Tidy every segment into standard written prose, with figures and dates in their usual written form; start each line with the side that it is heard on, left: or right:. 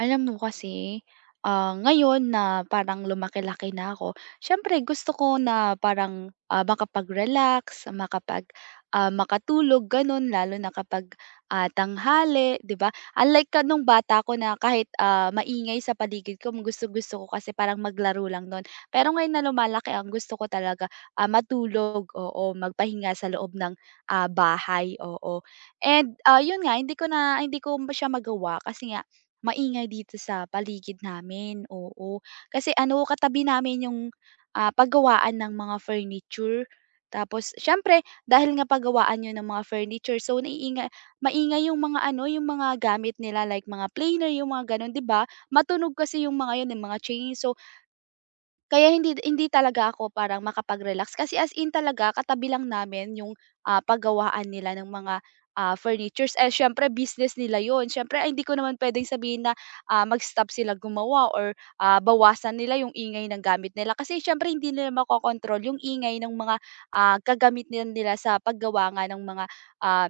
right: Alam mo kasi, ngayon na parang lumaki-laki na ako, siyempre gusto ko na parang, makapag-relax, makapag, makatulog gano'n, lalo na kapag, tanghali, 'di ba? Unlike ka nung bata ko na kahit, maingay sa paligid ko, gustong-gusto ko kasi parang maglaro lang nun. Pero ngayon na lumalaki, ang gusto ko talaga, matulog, o magpahinga sa loob ng, bahay, oo. And, yun nga, hindi ko siya magawa kasi nga maingay dito sa paligid namin, oo. Kasi ano, katabi namin yung, paggawaan ng mga furniture. Tapos siyempre, dahil nga paggawaan yun ng mga furniture, so maingay yung mga ano, yung mga gamit nila like mga planer, yung mga gano'n, 'di ba? Matunog kasi yung mga yun, yung mga chainsaw, kaya hindi hindi talaga ako parang makapag-relax kasi as in talaga katabi lang namin yung, paggawaan nila ng mga, furnitures. Eh, siyempre business nila yon. Siyempre ay hindi ko naman puwedeng sabihin na, mag-stop sila gumawa or, bawasan nila yung ingay ng gamit nila, kasi siyempre hindi nila makokontrol yung ingay ng mga, kagamit na nila sa paggawa nga ng mga, ah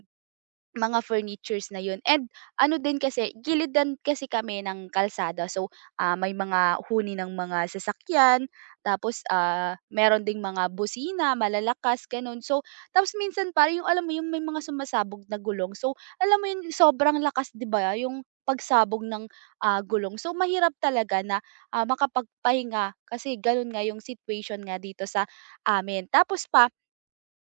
right: mga furnitures na yun. And ano din, kasi gilidan kasi kami ng kalsada, so, may mga huni ng mga sasakyan, tapos, meron ding mga busina, malalakas, gano'n. So tapos, minsan pare, yung alam mo yung may mga sumasabog na gulong, so alam mo yun, sobrang lakas, 'di ba, yung pagsabog ng, gulong. So mahirap talaga na, makapagpahinga kasi gano'n nga yung situation nga dito sa amin. Tapos pa,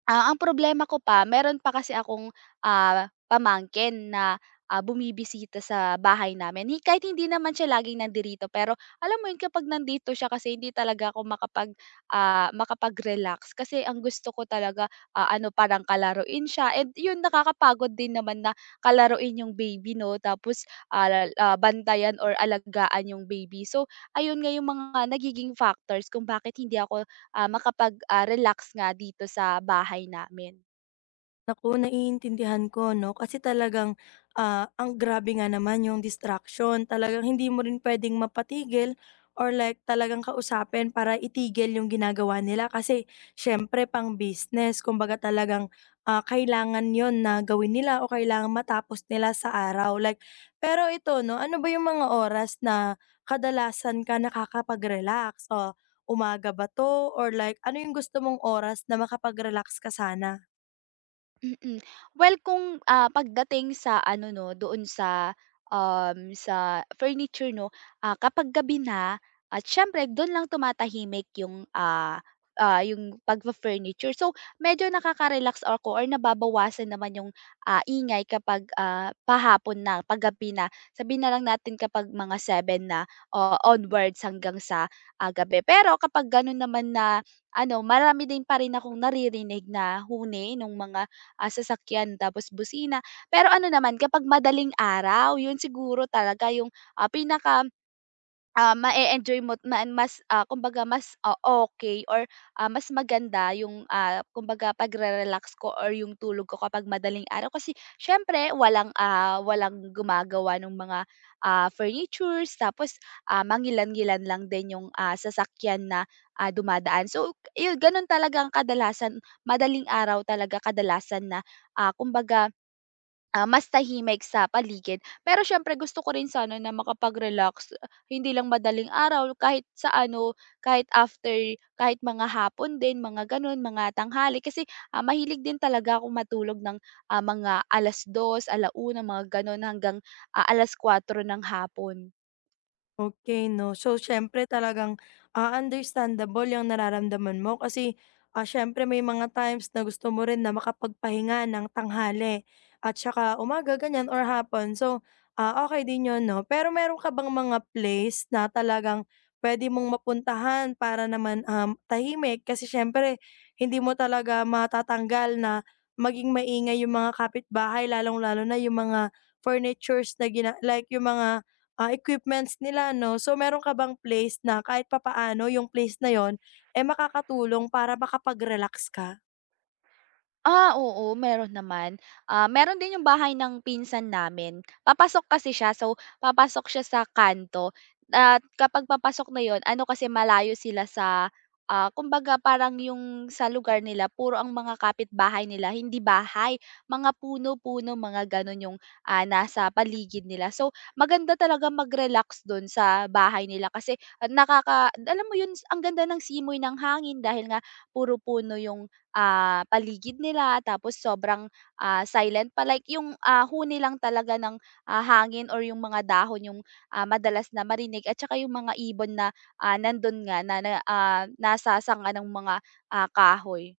right: Ang problema ko pa, meron pa kasi akong, pamangkin na, bumibisita sa bahay namin. Hi, kahit hindi naman siya laging nandirito, pero alam mo yun, kapag nandito siya, kasi hindi talaga ako makapag, makapag-relax kasi ang gusto ko talaga, ano, parang kalaruin siya, and yun, nakakapagod din naman na kalaruin yung baby 'no, tapos, bantayan or alagaan yung baby. So ayun nga yung mga nagiging factors kung bakit hindi ako makapag, relax nga dito sa bahay namin.
left: Naku, naiintindihan ko 'no, kasi talagang, ang grabe nga naman yung distraction. Talagang hindi mo rin puwedeng mapatigil or like talagang kausapin para itigil yung ginagawa nila kasi siyempre pang-business. Kumbaga talagang, kailangan yon na gawin nila o kailangan matapos nila sa araw. Like pero ito 'no, ano ba yung mga oras na kadalasan ka nakakapag-relax? O umaga ba 'to or like ano yung gusto mong oras na makapag-relax ka sana?
right: Mm. Well, kung, pagdating sa ano 'no, doon sa, sa furniture 'no, kapag gabi na at siyempre do'n lang tumatahimik yung, yung pagpa furniture. So, medyo nakaka-relax ako or nababawasan naman yung, ingay kapag, pahapon na, paggabi na. Sabihin na lang natin kapag mga seven na o onwards hanggang sa, gabi. Pero kapag gano'n naman, na ano, marami din pa rin akong naririnig na huni nung mga sasakyan, tapos busina. Pero ano naman kapag madaling araw, yun siguro talaga yung, pinaka ma enjoy mo't ma mas, kumbaga mas, okey or, mas maganda yung, kumbaga pagre-relax ko or yung tulog ko kapag madaling araw, kasi siyempre walang, walang gumagawa ng mga, furnitures, tapos, mangilan-ngilan lang din yung, sasakyan na, dumadaan. So, yu gano'n talaga ang kadalasan, madaling araw talaga kadalasan na, kumbaga mas tahimik sa paligid. Pero syempre gusto ko rin sana na makapag-relax, hindi lang madaling araw, kahit sa ano, kahit after, kahit mga hapon din, mga gano'n, mga tanghali. Kasi, mahilig din talaga ako matulog ng, mga 2:00, 1:00, mga gano'n hanggang, 4:00 ng hapon.
left: Okay 'no. So, siyempre talagang, understandable yung nararamdaman mo kasi, siyempre may mga times na gusto mo rin na makapagpahinga ng tanghali at saka umaga ganyan or hapon. So, okay din yun 'no. Pero meron ka bang mga place na talagang pwede mong mapuntahan para naman, tahimik? Kasi siyempre hindi mo talaga matatanggal na maging maingay yung mga kapitbahay lalong-lalo na yung mga furnitures na gina like yung mga equipments nila 'no. So meron ka bang place na kahit papaano yung place na yon, eh, makakatulong para makapag-relax ka?
right: Oo, meron naman. Meron din yung bahay ng pinsan namin. Papasok kasi siya, so papasok siya sa kanto, at kapag papasok na yon, ano, kasi malayo sila sa, kumbaga parang yung sa lugar nila, puro ang mga kapitbahay nila, hindi bahay, mga puno-puno, mga gano'n yung, nasa paligid nila. So, maganda talaga mag-relax dun sa bahay nila kasi nakaka, alam mo yun, ang ganda ng simoy ng hangin dahil nga puro puno yung paligid nila, tapos sobrang, silent pa, like yung, huni lang talaga ng, hangin or yung mga dahon yung, madalas na marinig, at saka yung mga ibon na, nandun nga na na, ah, nasasanga ng mga, kahoy.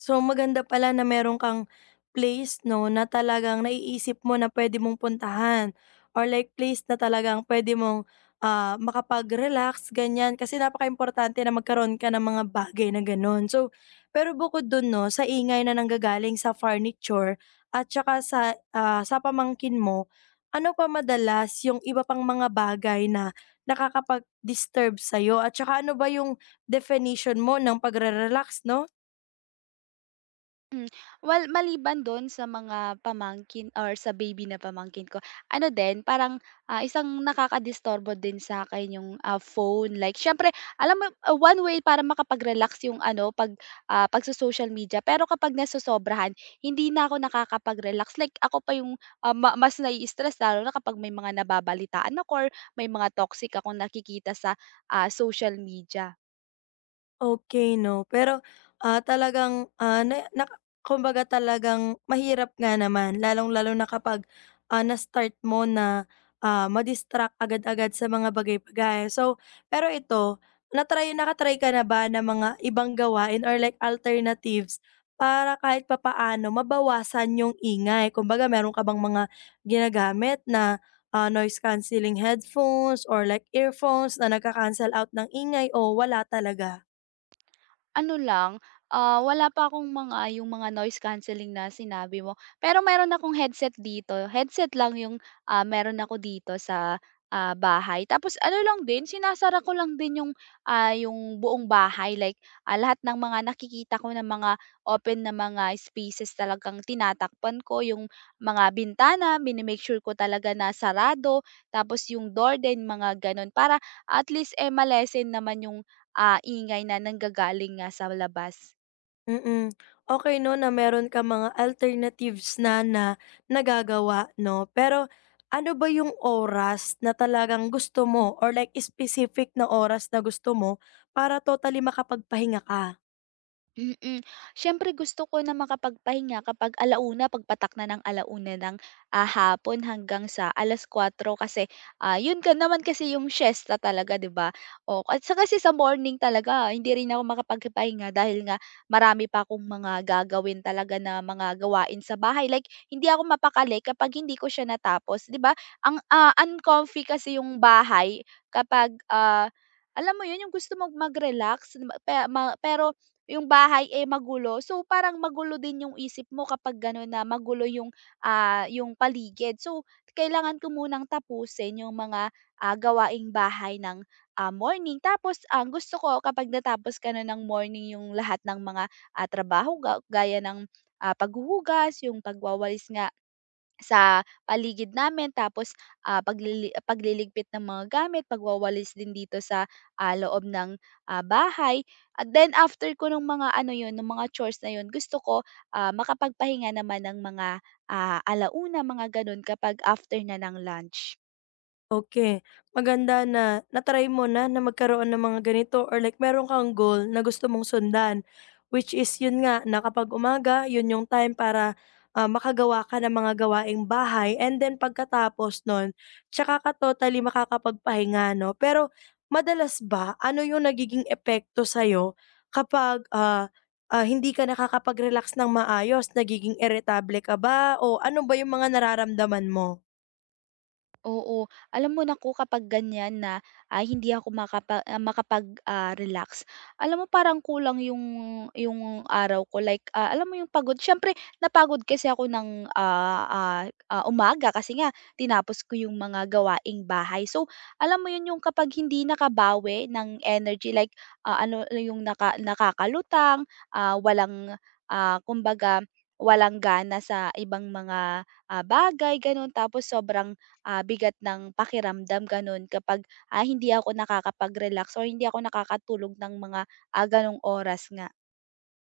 left: So, maganda pala na meron kang place 'no, na talagang naiisip mo na pwede mong puntahan or like place na talagang pwede mong, makapag-relax ganyan. Kasi napaka importante na magkaroon ka ng mga bagay na gano'n. So, pero bukod dun 'no, sa ingay na nanggagaling sa furniture at tsaka sa, sa pamangkin mo, ano pa madalas yung iba pang mga bagay na nakakapag-disturb sa'yo at tsaka ano ba yung definition mo ng pagre-relax 'no?
right: Hmm, well, maliban dun sa mga pamangkin or sa baby na pamangkin ko, ano din parang, isang nakakadisturbo din sa'kin yung, phone, like siyempre alam mo, one way para makapag-relax yung ano 'pag, pagso-social media, pero kapag nasosobrahan, hindi na ako nakakapag-relax, like ako pa yung, ah, ma mas nai-stress, lalo na kapag may mga nababalitaan ako or may mga toxic akong nakikita sa, social media.
left: Okay, 'no, pero, talagang, na naka kumbaga talagang mahirap nga naman lalong-lalo na kapag, na-start mo na, ma agad-agad sa mga bagay-bagay. So, pero ito, na-try nakatry ka na ba ng mga ibang gawain or like alternatives para kahit papaano mabawasan yung ingay? Kumbaga meron ka bang mga ginagamit na, noise cancelling headphones or like earphones na nagka-cancel out ng ingay o wala talaga?
right: Ano lang, wala pa akong mga yung mga noise cancelling na sinabi mo. Pero meron akong headset dito, headset lang yung, meron ako dito sa, bahay. Tapos ano lang din, sinasara ko lang din yung, yung buong bahay, like, lahat ng mga nakikita ko na mga open na mga spaces, talagang tinatakpan ko, yung mga bintana, mini sure ko talaga na sarado, tapos yung door din, mga gano'n, para at least, eh, ma naman yung ingay na nanggagaling nga sa labas.
left: Mm. Okay 'no na meron ka mga alternatives na na nagagawa 'no. Pero ano ba yung oras na talagang gusto mo or like specific na oras na gusto mo para totally makapagpahinga ka?
right: Mm. Siyempre gusto ko na makapagpahinga kapag alauna, pagpatak na ng alauna ng, hapon hanggang sa 4:00, kasi, yun ka naman kasi yung siyesta talaga, 'di ba? O at sa kasi, sa morning talaga hindi rin ako makapagpahinga dahil nga marami pa akong mga gagawin talaga na mga gawain sa bahay. Like hindi ako mapakali kapag hindi ko siya natapos, 'di ba? Ang, uncomfy kasi yung bahay kapag, alam mo yun, yung gusto mong mag-relax ma pe ma pero yung bahay, eh, magulo. So, parang magulo din yung isip mo kapag gano'n na magulo yung, yung paligid. So, kailangan ko munang tapusin yung mga, gawaing bahay ng, morning. Tapos ang gusto ko kapag natapos ko na ng morning yung lahat ng mga, trabaho gaya ng, paghuhugas, yung pagwawalis nga sa paligid namin, tapos, pagliligpit ng mga gamit, pagwawalis din dito sa, loob ng, bahay. At then after ko nung mga ano yun, ng mga chores na yun, gusto ko, makapagpahinga naman ng mga, 1:00, mga gano'n kapag after na ng lunch.
left: Okay, maganda na na mo na, na magkaroon ng mga ganito or like meron kang goal na gusto mong sundan. Which is yun nga na kapag umaga yun yung time para, makagawa ka ng mga gawaing bahay and then pagkatapos nun tsaka ka totally makakapagpahinga 'no. Pero madalas ba ano yung nagiging epekto sa'yo kapag, hindi ka nakakapag-relax ng maayos? Nagiging irritable ka ba o ano ba yung mga nararamdaman mo?
right: Oo. Alam mo, naku, kapag ganyan na, ay hindi ako makapa, makapag, relax, alam mo parang kulang yung araw ko, like, alam mo yung pagod, siyempre napagod kasi ako ng, umaga, kasi nga tinapos ko yung mga gawaing bahay. So, alam mo yun yung kapag hindi nakabawi ng energy, like, ano yung nakakalutang, walang, kumbaga walang gana sa ibang mga, bagay, gano'n, tapos sobrang bigat ng pakiramdam, gano'n, kapag, hindi ako nakakapag-relax or hindi ako nakakatulog ng mga, gano'ng oras nga.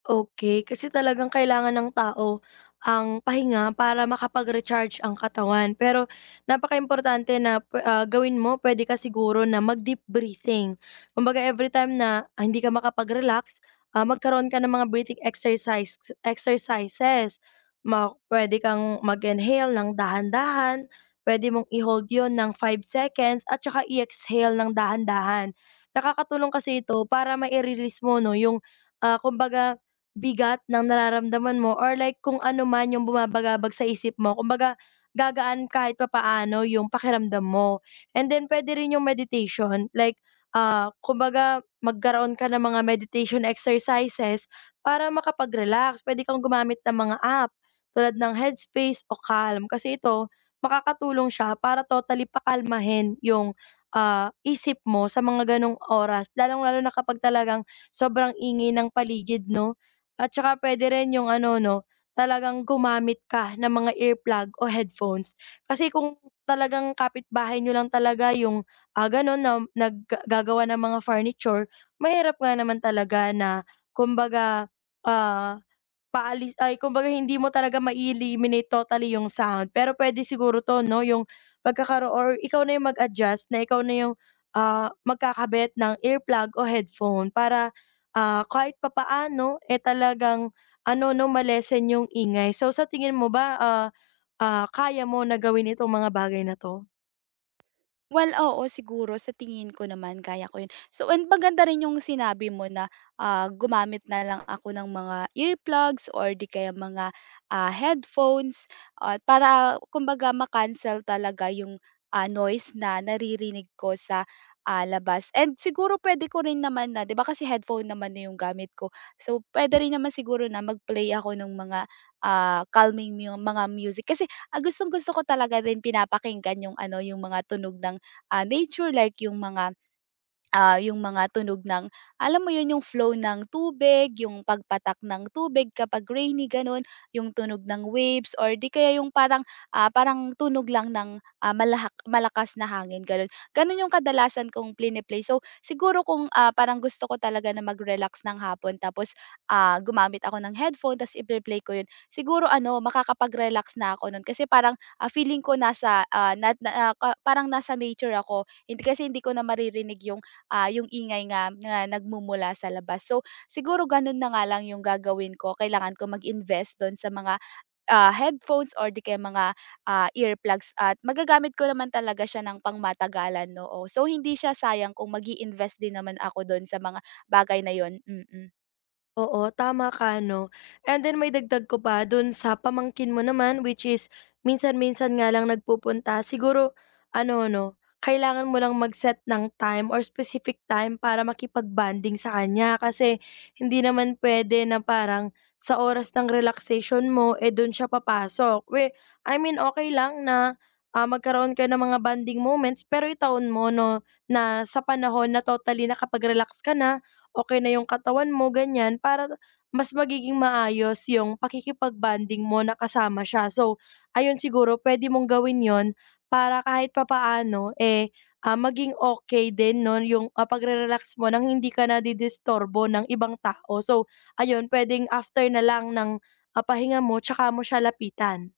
left: Okay kasi talagang kailangan ng tao ang pahinga para makapag-recharge ang katawan. Pero napakaimportante na pwe ah, gawin mo pwede ka siguro na mag-deep breathing. Kumbaga every time na, hindi ka makapag-relax, magkaroon ka ng mga breathing exercise exercises. Ma pwede kang mag-inhale ng dahan-dahan, pwede mong i-hold 'yun ng 5 seconds at saka i-exhale ng dahan-dahan. Nakakatulong kasi ito para mai-release mo 'no, yung, kumbaga bigat ng nararamdaman mo or like kung ano man yung bumabagabag sa isip mo kumbaga gagaan kahit papaano yung pakiramdam mo. And then puwede rin yung meditation like, kumbaga magkaroon ka ng mga meditation exercises para makapag-relax. Puwede kang gumamit ng mga app tulad ng Headspace o Calm kasi ito makakatulong siya para totally pakalmahin yung, isip mo sa mga gano'ng oras lalong-lalo na kapag talagang sobrang ingay ng paligid 'no? At saka puwede rin yung ano 'no, talagang gumamit ka ng mga earplug o headphones. Kasi kung talagang kapitbahay niyo lang talaga yung, gano'n na nagga gagawa ng mga furniture, mahirap nga naman talaga na kumbaga, ah paalis ay kumbaga hindi mo talaga ma-eliminate totally yung sound, pero pwede siguro 'to 'no, yung pagkakaroon or ikaw na yung mag-adjust na ikaw na yung, magkakabit ng earplug o headphone para, kahit papaano, eh, talagang ano 'no, ma yung ingay. So, sa tingin mo ba, kaya mo na gawin itong mga bagay na 'to?
right: Well, oo, siguro sa tingin ko naman kaya ko 'yun. So, and maganda rin yung sinabi mo na, gumamit na lang ako ng mga earplugs or di kaya mga, headphones, at para kumbaga ma-cancel talaga yung, noise na naririnig ko sa, labas. And siguro puwede ko rin naman, na 'di ba kasi headphone naman na yung gamit ko. So, puwede rin naman siguro na mag-play ako ng mga, ah, calming mu mga music kasi, gustong-gusto ko talaga din pinapakinggan yung ano, yung mga tunog ng nature, like yung mga yung mga tunog ng, alam mo yun, yung flow ng tubig, yung pagpatak ng tubig kapag rainy, gano'n. Yung tunog ng waves or 'di kaya yung parang, parang tunog lang ng, ah, malahak malakas na hangin, gano'n. Gano'n yung kadalasan kong plini-play. So, siguro kung, parang gusto ko talaga na mag-relax ng hapon tapos, gumamit ako ng headphone, tapos iple-play ko yun, siguro ano, makakapag-relax na ako nun kasi parang, feeling ko nasa, ah, na na ah, ka parang nasa nature ako. Hindi kasi hindi ko na maririnig yung yung ingay nga na nagmumula sa labas. So, siguro ganun na nga lang yung gagawin ko. Kailangan ko mag-invest do'n sa mga, headphones or di kaya mga, earplugs, at magagamit ko naman talaga siya ng pangmatagalan, no? Oo. So, hindi siya sayang kung mag invest din naman ako do'n sa mga bagay na 'yon. Mm. Mm.
left: Oo, tama ka 'no. And then maidagdag ko pa dun sa pamangkin mo naman which is minsan-minsan nga lang nagpupunta. Siguro ano 'no, kailangan mo lang mag-set ng time or specific time para makipag-bonding sa kanya kasi hindi naman pwede na parang sa oras ng relaxation mo, eh, dun siya papasok. We I mean, okay lang na, magkaroon kayo ng mga banding moments pero itaon mo 'no, na sa panahon na totally nakapag-relax ka na okay na yung katawan mo, ganyan. Para mas magiging maayos yung pakikipag-bonding mo na kasama siya. So, ayun siguro pwede mong gawin yon para kahit papaano, eh, maging okay din 'no yung, pagre-relax mo nang hindi ka nadidisturbo ng ibang tao. So, ayun puwedeng after na lang ng, pahinga mo tsaka mo siya lapitan.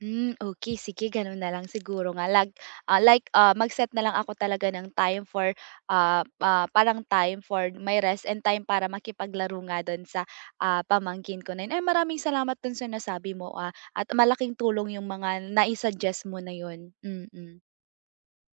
right: Hmm, okay, sige gano'n na lang siguro nga lag, like, mag-set na lang ako talaga ng time for, parang time for my rest and time para makipaglaro nga do'n sa, pamangkin ko na 'yun. Ay, maraming salamat do'n sa nasabi mo, at malaking tulong 'yung mga nai-suggest mo na 'yun. Mm.